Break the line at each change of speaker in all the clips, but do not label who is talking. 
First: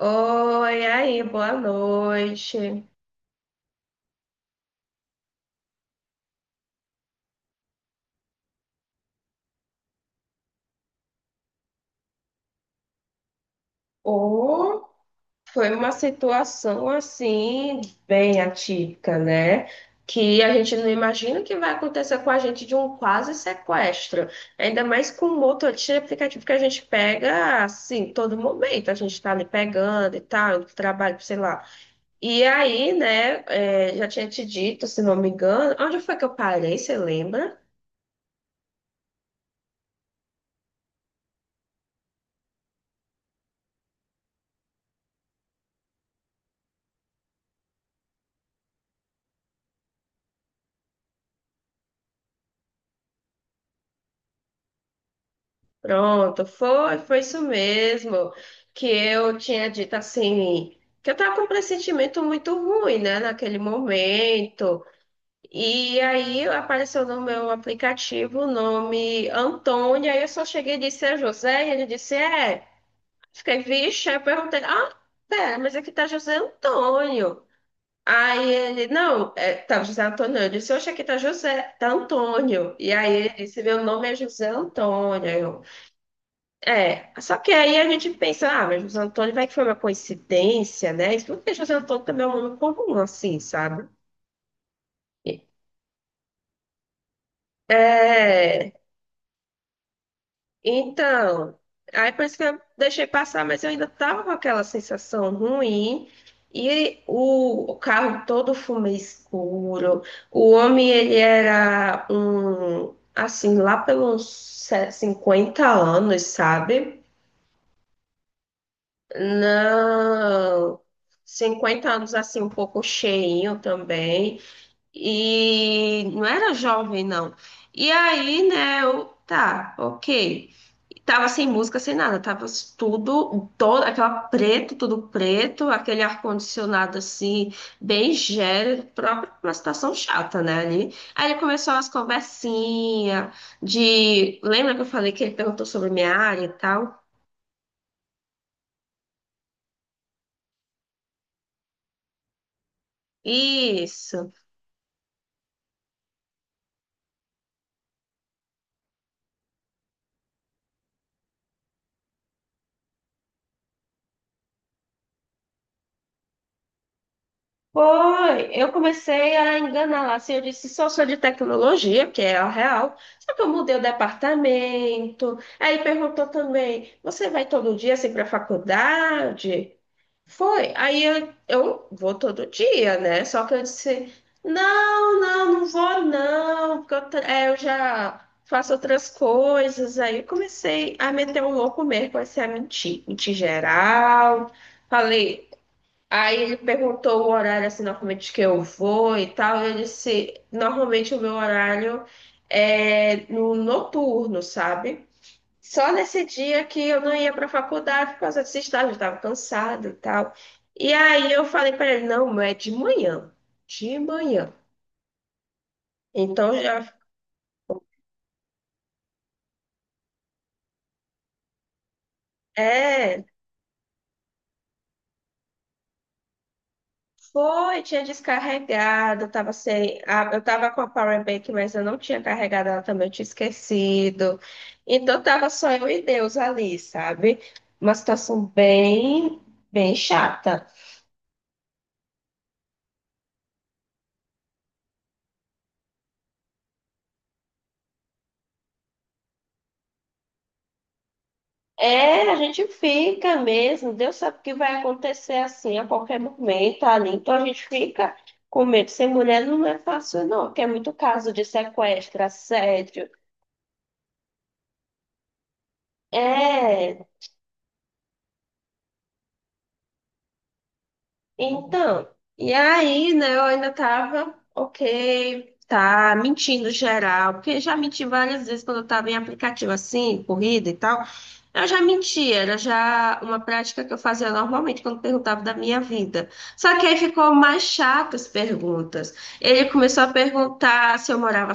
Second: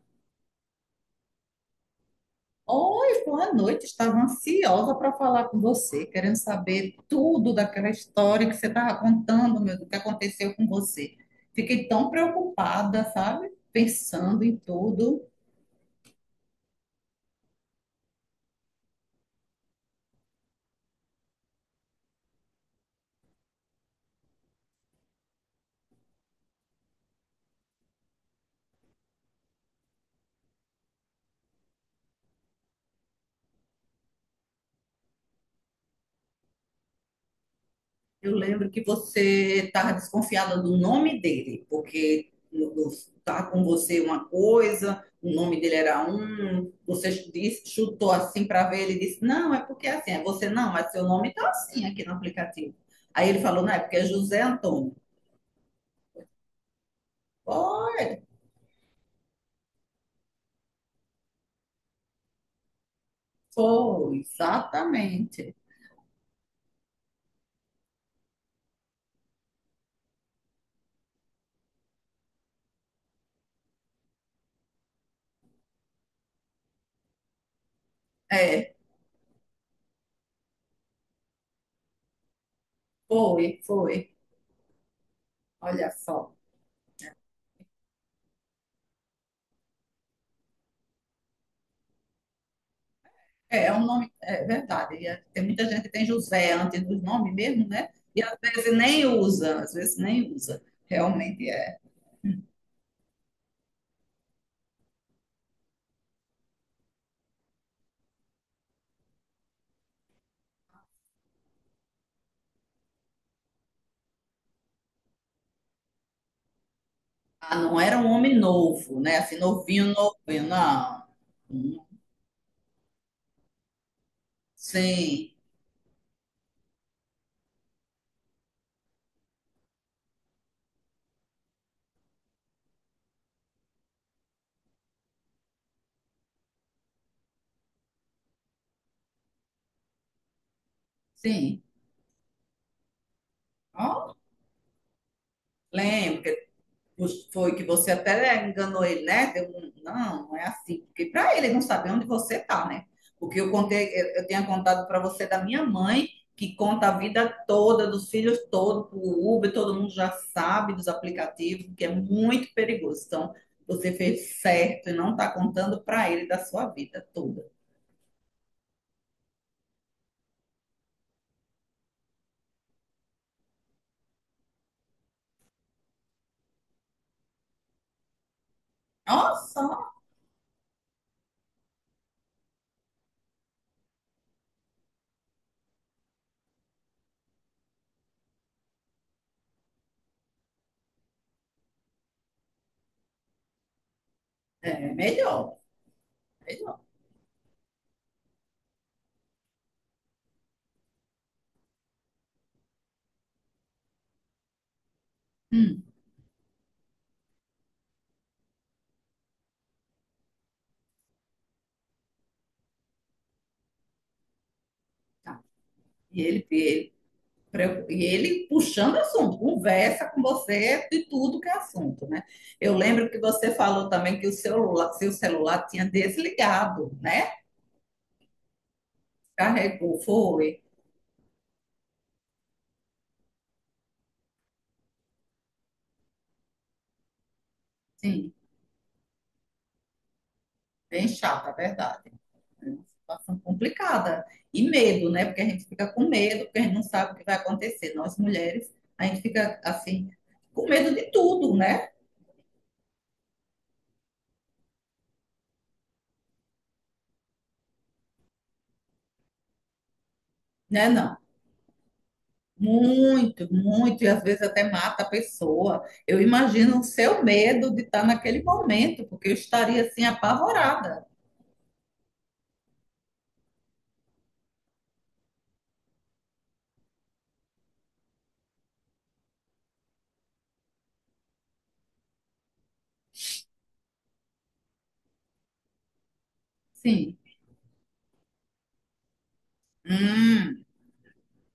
Oi, aí, boa noite.
Oi, boa noite. Estava ansiosa para falar com você, querendo saber tudo daquela história que você estava contando, meu, do que aconteceu com você. Fiquei tão preocupada, sabe? Pensando em
Ou
tudo.
foi uma situação assim, bem atípica, né? Que a gente não imagina que vai acontecer com a gente, de um quase sequestro. Ainda mais com o mototaxi aplicativo que a gente pega assim, todo momento. A gente tá ali pegando e tal, indo pro trabalho, sei lá. E aí, né, já tinha te dito, se não me engano, onde foi que eu parei, você lembra?
Eu lembro que você estava desconfiada do nome dele, porque estava com você uma coisa, o nome dele era um, você disse- chutou assim para ver, ele disse, não, é porque é assim, é você não, mas seu nome está assim aqui no aplicativo. Aí ele falou, não, é porque é José Antônio.
Pronto, foi isso
Foi,
mesmo. Que eu tinha dito assim, que eu estava com um pressentimento muito ruim, né, naquele
foi,
momento.
exatamente.
E aí apareceu no meu aplicativo o nome Antônio, aí eu só cheguei e disse, é José, e ele disse, é. Fiquei, vixe, aí eu perguntei, ah, pera, mas aqui tá José Antônio. Aí
É,
ele, não, é, tá José Antônio. Eu disse, oxe, aqui tá José, tá Antônio. E aí ele
foi,
disse, meu nome é
foi.
José Antônio.
Olha só.
É, só que aí a gente pensa, ah, mas José Antônio, vai que foi uma coincidência, né? Isso porque José Antônio também é um nome comum, assim,
É, é um
sabe?
nome, é verdade. E é- Tem muita gente que tem José antes dos nomes mesmo, né? E às
É,
vezes nem usa, às vezes nem usa. Realmente
então,
é.
aí por isso que eu deixei passar, mas eu ainda tava com aquela sensação ruim. E o carro todo fumê escuro. O homem, ele era um, assim, lá pelos 50 anos, sabe?
Ah, não era um homem novo, né? Assim, novinho, novinho,
Não,
não. Hum,
cinquenta anos assim, um pouco cheinho também.
sim,
E não era jovem, não. E aí, né, eu, tá, ok. Tava sem música, sem nada, tava tudo, todo, aquela preto, tudo preto, aquele ar-condicionado assim, bem gélido, próprio pra uma situação chata, né, ali. Aí ele
sim.
começou as conversinhas
Ó,
de, lembra que eu falei que ele perguntou sobre minha
lembro.
área e tal?
Foi que você até enganou ele, né? Deu um- não, não é assim. Porque para ele não saber onde você tá, né? Porque eu contei, eu,
Isso.
tinha contado para você da minha mãe, que conta a vida toda, dos filhos todos, o Uber, todo mundo já sabe dos aplicativos, que é muito perigoso. Então, você fez certo e não está contando para ele da sua vida toda.
Foi, eu comecei a enganar lá, assim, eu disse, só sou de tecnologia, que é a real, só que eu mudei o departamento, aí perguntou também, você vai todo dia, assim, para
Nossa,
faculdade? Foi, aí eu vou todo dia, né, só que eu disse, não vou não, porque eu, eu já faço outras coisas, aí eu comecei a meter o louco mesmo, comecei a mentir, mentir geral,
é
falei.
melhor,
Aí ele
melhor.
perguntou o horário assim, normalmente que eu vou e tal. Eu disse, normalmente o meu horário é no noturno, sabe?
Hum,
Só nesse dia que eu não ia para a faculdade por causa desse estágio, eu estava cansada e tal. E aí eu falei para ele, não, mas é de manhã, de manhã.
tá. E ele,
Então já
ele e ele puxando assunto, conversa com você de tudo que é assunto, né? Eu lembro que
é.
você falou também que o celular, seu celular tinha desligado, né?
Foi, tinha descarregado, eu tava sem,
Carregou,
eu
foi.
tava com a power bank, mas eu não tinha carregado ela também, eu tinha esquecido. Então tava só eu e Deus ali, sabe? Uma
Sim,
situação bem, bem chata.
bem chata, é verdade. É uma situação complicada. E medo, né? Porque a gente fica com medo, porque a gente não sabe o que vai acontecer. Nós mulheres, a gente fica assim, com medo de tudo, né?
É, a gente fica mesmo, Deus sabe o que vai acontecer assim a qualquer momento ali. Então a gente fica com medo. Ser mulher não é fácil, não, porque é
Né,
muito
não?
caso de sequestro, assédio.
Muito, muito, e às vezes até mata a pessoa. Eu imagino o
É.
seu medo de estar naquele momento, porque eu estaria assim apavorada.
Então, e aí, né, eu ainda tava, ok, tá mentindo geral, porque já menti várias vezes quando eu tava em aplicativo assim, corrida e tal. Eu já menti, era já uma prática que eu fazia normalmente quando perguntava da minha vida. Só que aí
Sim.
ficou mais chato as perguntas. Ele começou a
Hum,
perguntar se eu morava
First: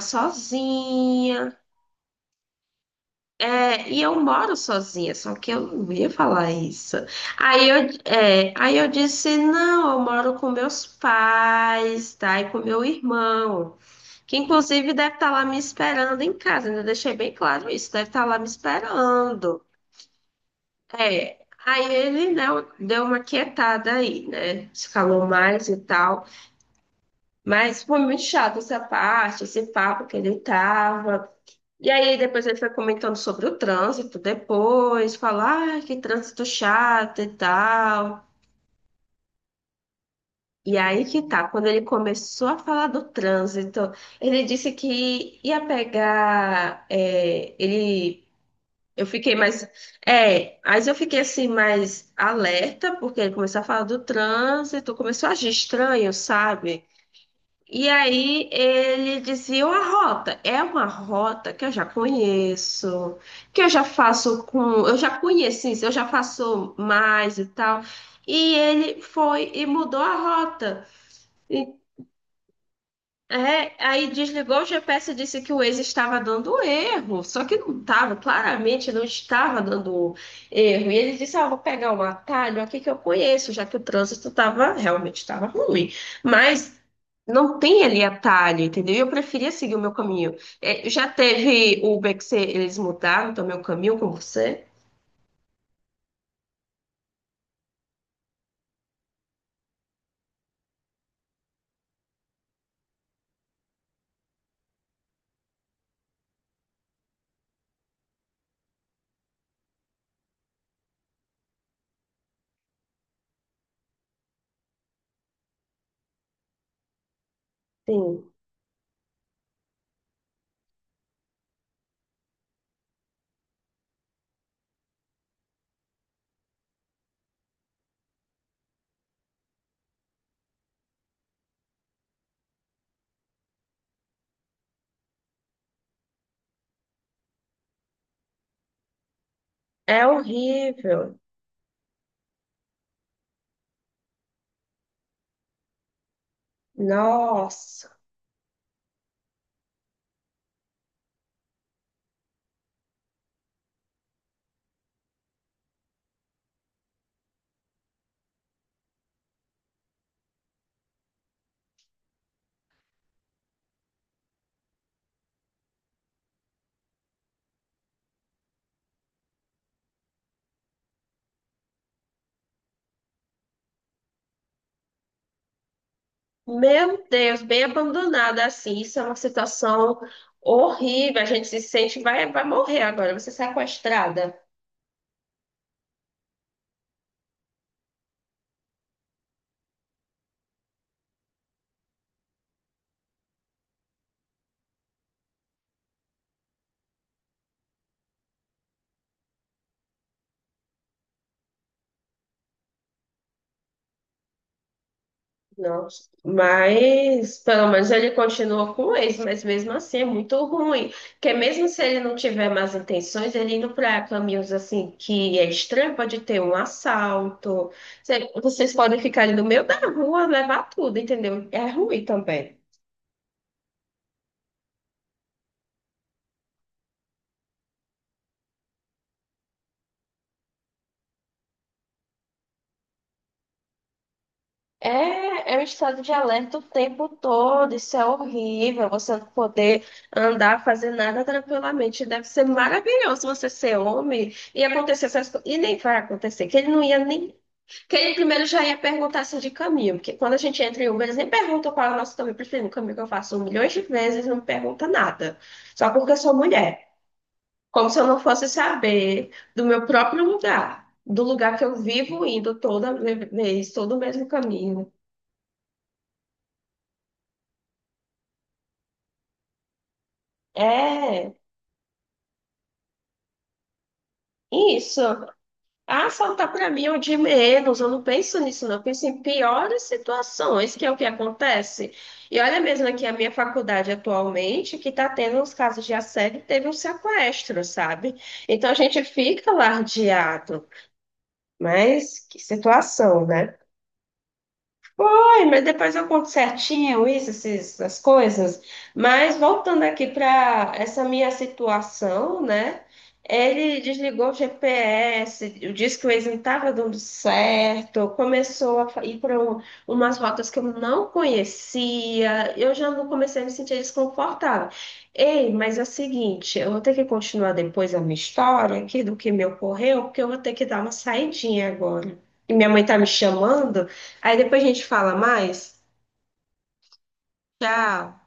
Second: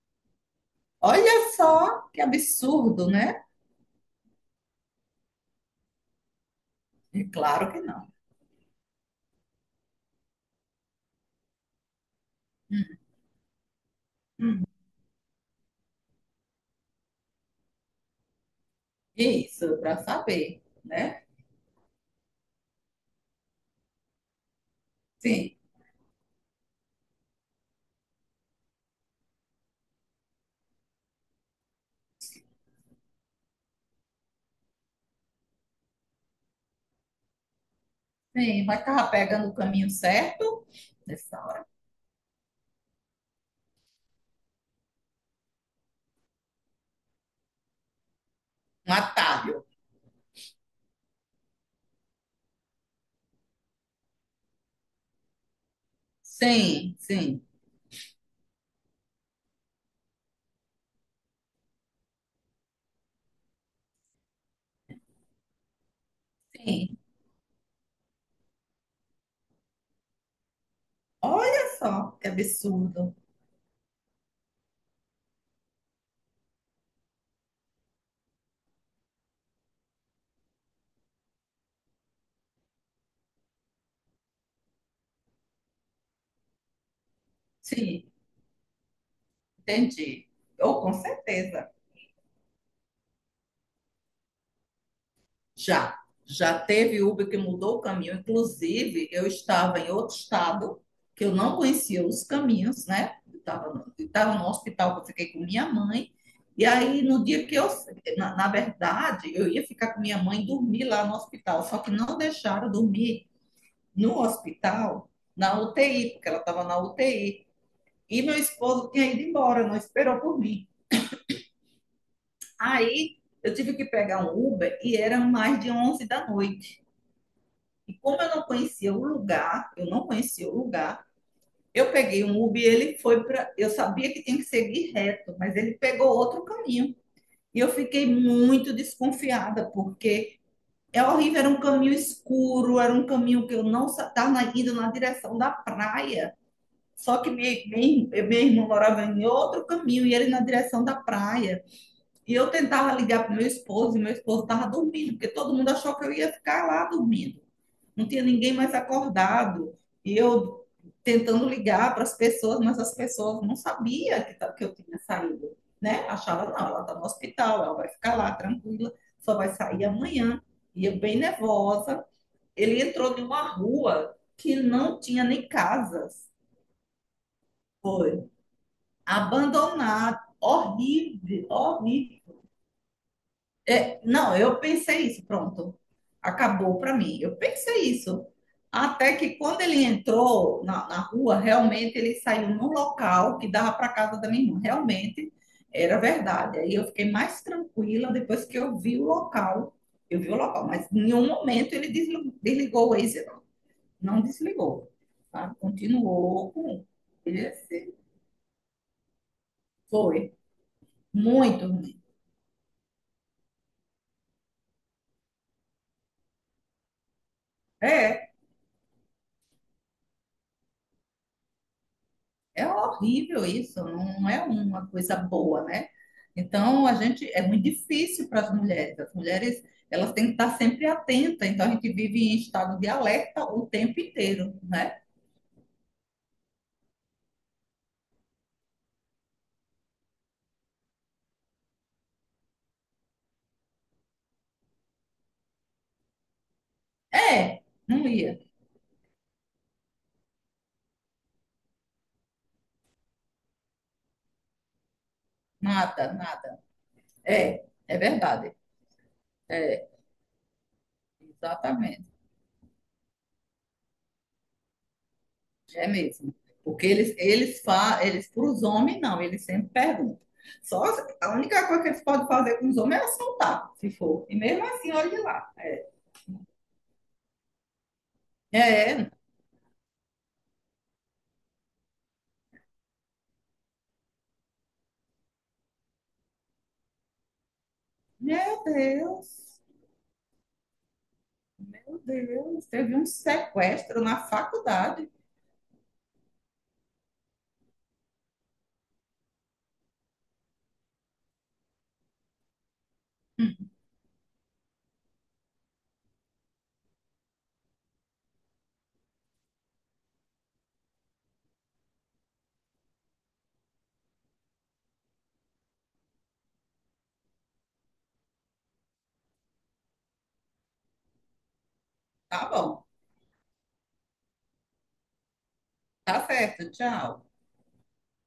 olha
sozinha,
só que absurdo, né?
é, e eu moro sozinha, só que eu não ia falar isso.
É
Aí
claro
eu,
que não.
é, aí eu disse, não, eu moro com meus pais, tá? E com meu irmão, que inclusive deve estar lá me esperando em casa, ainda deixei bem claro isso, deve estar lá me esperando.
Isso, para saber, né?
É, aí ele, né, deu uma quietada aí, né? Se calou
Sim,
mais e tal. Mas foi muito chato essa parte, esse papo que ele tava. E aí depois ele foi comentando sobre o trânsito depois, falar, ah, que trânsito chato e tal.
sim, mas estava pegando o caminho certo
E aí que
nessa
tá, quando
hora.
ele começou a falar do trânsito, ele disse que ia pegar, é, ele,
Um
eu fiquei mais,
atalho.
é, mas eu fiquei assim mais alerta, porque ele começou a falar do trânsito, começou a agir estranho, sabe?
Sim, sim,
E aí ele dizia uma rota, é uma rota que eu já conheço, que eu já conheci, eu já faço
sim.
mais e tal. E ele foi e mudou a rota.
Olha só que absurdo.
É, aí desligou o GPS e disse que o Waze estava dando erro, só que não estava, claramente não estava dando erro. E ele disse: Ah, vou pegar um atalho aqui que eu conheço, já que o trânsito estava realmente estava ruim. Mas não tem ali
Sim,
atalho, entendeu? E eu preferia seguir o meu
entendi.
caminho.
Oh,
É,
com
já
certeza.
teve Uber que você- eles mudaram também o caminho com você?
Já, já teve Uber que mudou o caminho. Inclusive, eu estava em outro estado, que eu não conhecia os caminhos, né? Eu estava no hospital que eu fiquei com minha mãe. E aí, no dia que eu, na verdade, eu ia ficar com minha mãe e dormir lá no hospital, só que não deixaram dormir no hospital, na UTI, porque ela estava na UTI. E
Sim.
meu esposo tinha ido embora, não esperou por mim. Aí, eu tive que pegar um Uber e era mais de 11 da noite. E como eu não conhecia o lugar, eu não conhecia o lugar, eu peguei um Uber e ele foi para. Eu sabia que tinha que seguir reto, mas ele pegou outro caminho. E eu fiquei muito desconfiada,
É
porque é
horrível.
horrível, era um caminho escuro, era um caminho que eu não estava indo na direção da praia. Só que minha,
Nossa.
minha, minha irmã morava em outro caminho e ele na direção da praia. E eu tentava ligar para o meu esposo, e meu esposo estava dormindo, porque todo mundo achou que eu ia ficar lá dormindo não tinha ninguém mais acordado. E eu tentando ligar para as pessoas, mas as pessoas não sabiam que eu tinha saído, né? Achava, não, ela está no hospital, ela vai ficar lá tranquila, só vai sair amanhã. E eu bem nervosa. Ele entrou em uma rua que não tinha nem casas.
Meu Deus, bem
Foi
abandonada assim, isso é uma situação
abandonado,
horrível. A gente
horrível,
se sente, vai,
horrível.
vai morrer agora, você sequestrada.
Não, eu pensei isso, pronto. Acabou para mim. Eu pensei isso. Até que quando ele entrou na rua, realmente ele saiu num local que dava para casa da minha irmã. Realmente era verdade. Aí eu fiquei mais tranquila depois que eu vi o local. Eu vi o local, mas em nenhum momento ele desligou o Waze, não, desligou. Sabe?
Não,
Continuou com
mas pelo menos
esse.
ele continua com o ex, mas mesmo assim é
Foi
muito ruim. Porque
muito
mesmo se ele
ruim.
não tiver más intenções, ele indo para caminhos assim que é estranho, pode ter um assalto.
É.
Vocês podem ficar ali no meio da rua, levar tudo, entendeu? É ruim também.
É horrível isso, não é uma coisa boa, né? Então, a gente é muito difícil para as mulheres. As mulheres, elas têm que estar sempre atentas. Então, a gente vive em estado de alerta o tempo inteiro, né?
É, é um estado de alerta o tempo todo, isso é horrível, você não poder andar, fazer nada tranquilamente. Deve ser maravilhoso você ser homem e acontecer essas coisas. E nem vai acontecer, que ele não ia nem.
É,
Que
não
ele
ia,
primeiro já ia perguntar se de caminho, porque quando a gente entra em Uber, eles nem perguntam qual é o nosso caminho preferido. O caminho que eu faço milhões de vezes, não pergunta nada. Só
nada,
porque eu sou
nada.
mulher.
É,
Como
é
se eu não fosse
verdade.
saber do meu
É,
próprio lugar, do lugar que eu
exatamente.
vivo indo toda vez, todo o mesmo caminho.
É mesmo. Porque eles, eles para os homens não, eles sempre perguntam. Só as-
É,
a única coisa que eles podem fazer com os homens é assaltar, se for. E mesmo assim,
isso.
olhe lá. É,
Ah, assaltar para mim é o de menos. Eu não penso nisso, não. Eu penso
é,
em piores situações, que é o que acontece. E olha mesmo aqui a minha faculdade atualmente, que está tendo uns casos de assédio, teve um sequestro, sabe?
Meu
Então a gente fica
Deus,
lardeado.
meu
Mas que
Deus, teve um
situação, né?
sequestro na faculdade.
Foi, mas depois eu conto certinho isso, essas coisas. Mas voltando aqui para essa minha situação, né? Ele desligou o GPS, disse que o Waze não estava dando certo, começou a ir para umas rotas que eu não conhecia, eu já não comecei a me sentir desconfortável. Ei, mas é o seguinte, eu vou ter que continuar depois a minha história aqui do que me ocorreu, porque eu vou ter que dar uma saidinha agora.
Tá
E minha mãe
bom,
tá me chamando. Aí depois a gente fala mais.
tá certo, tchau.
Tchau.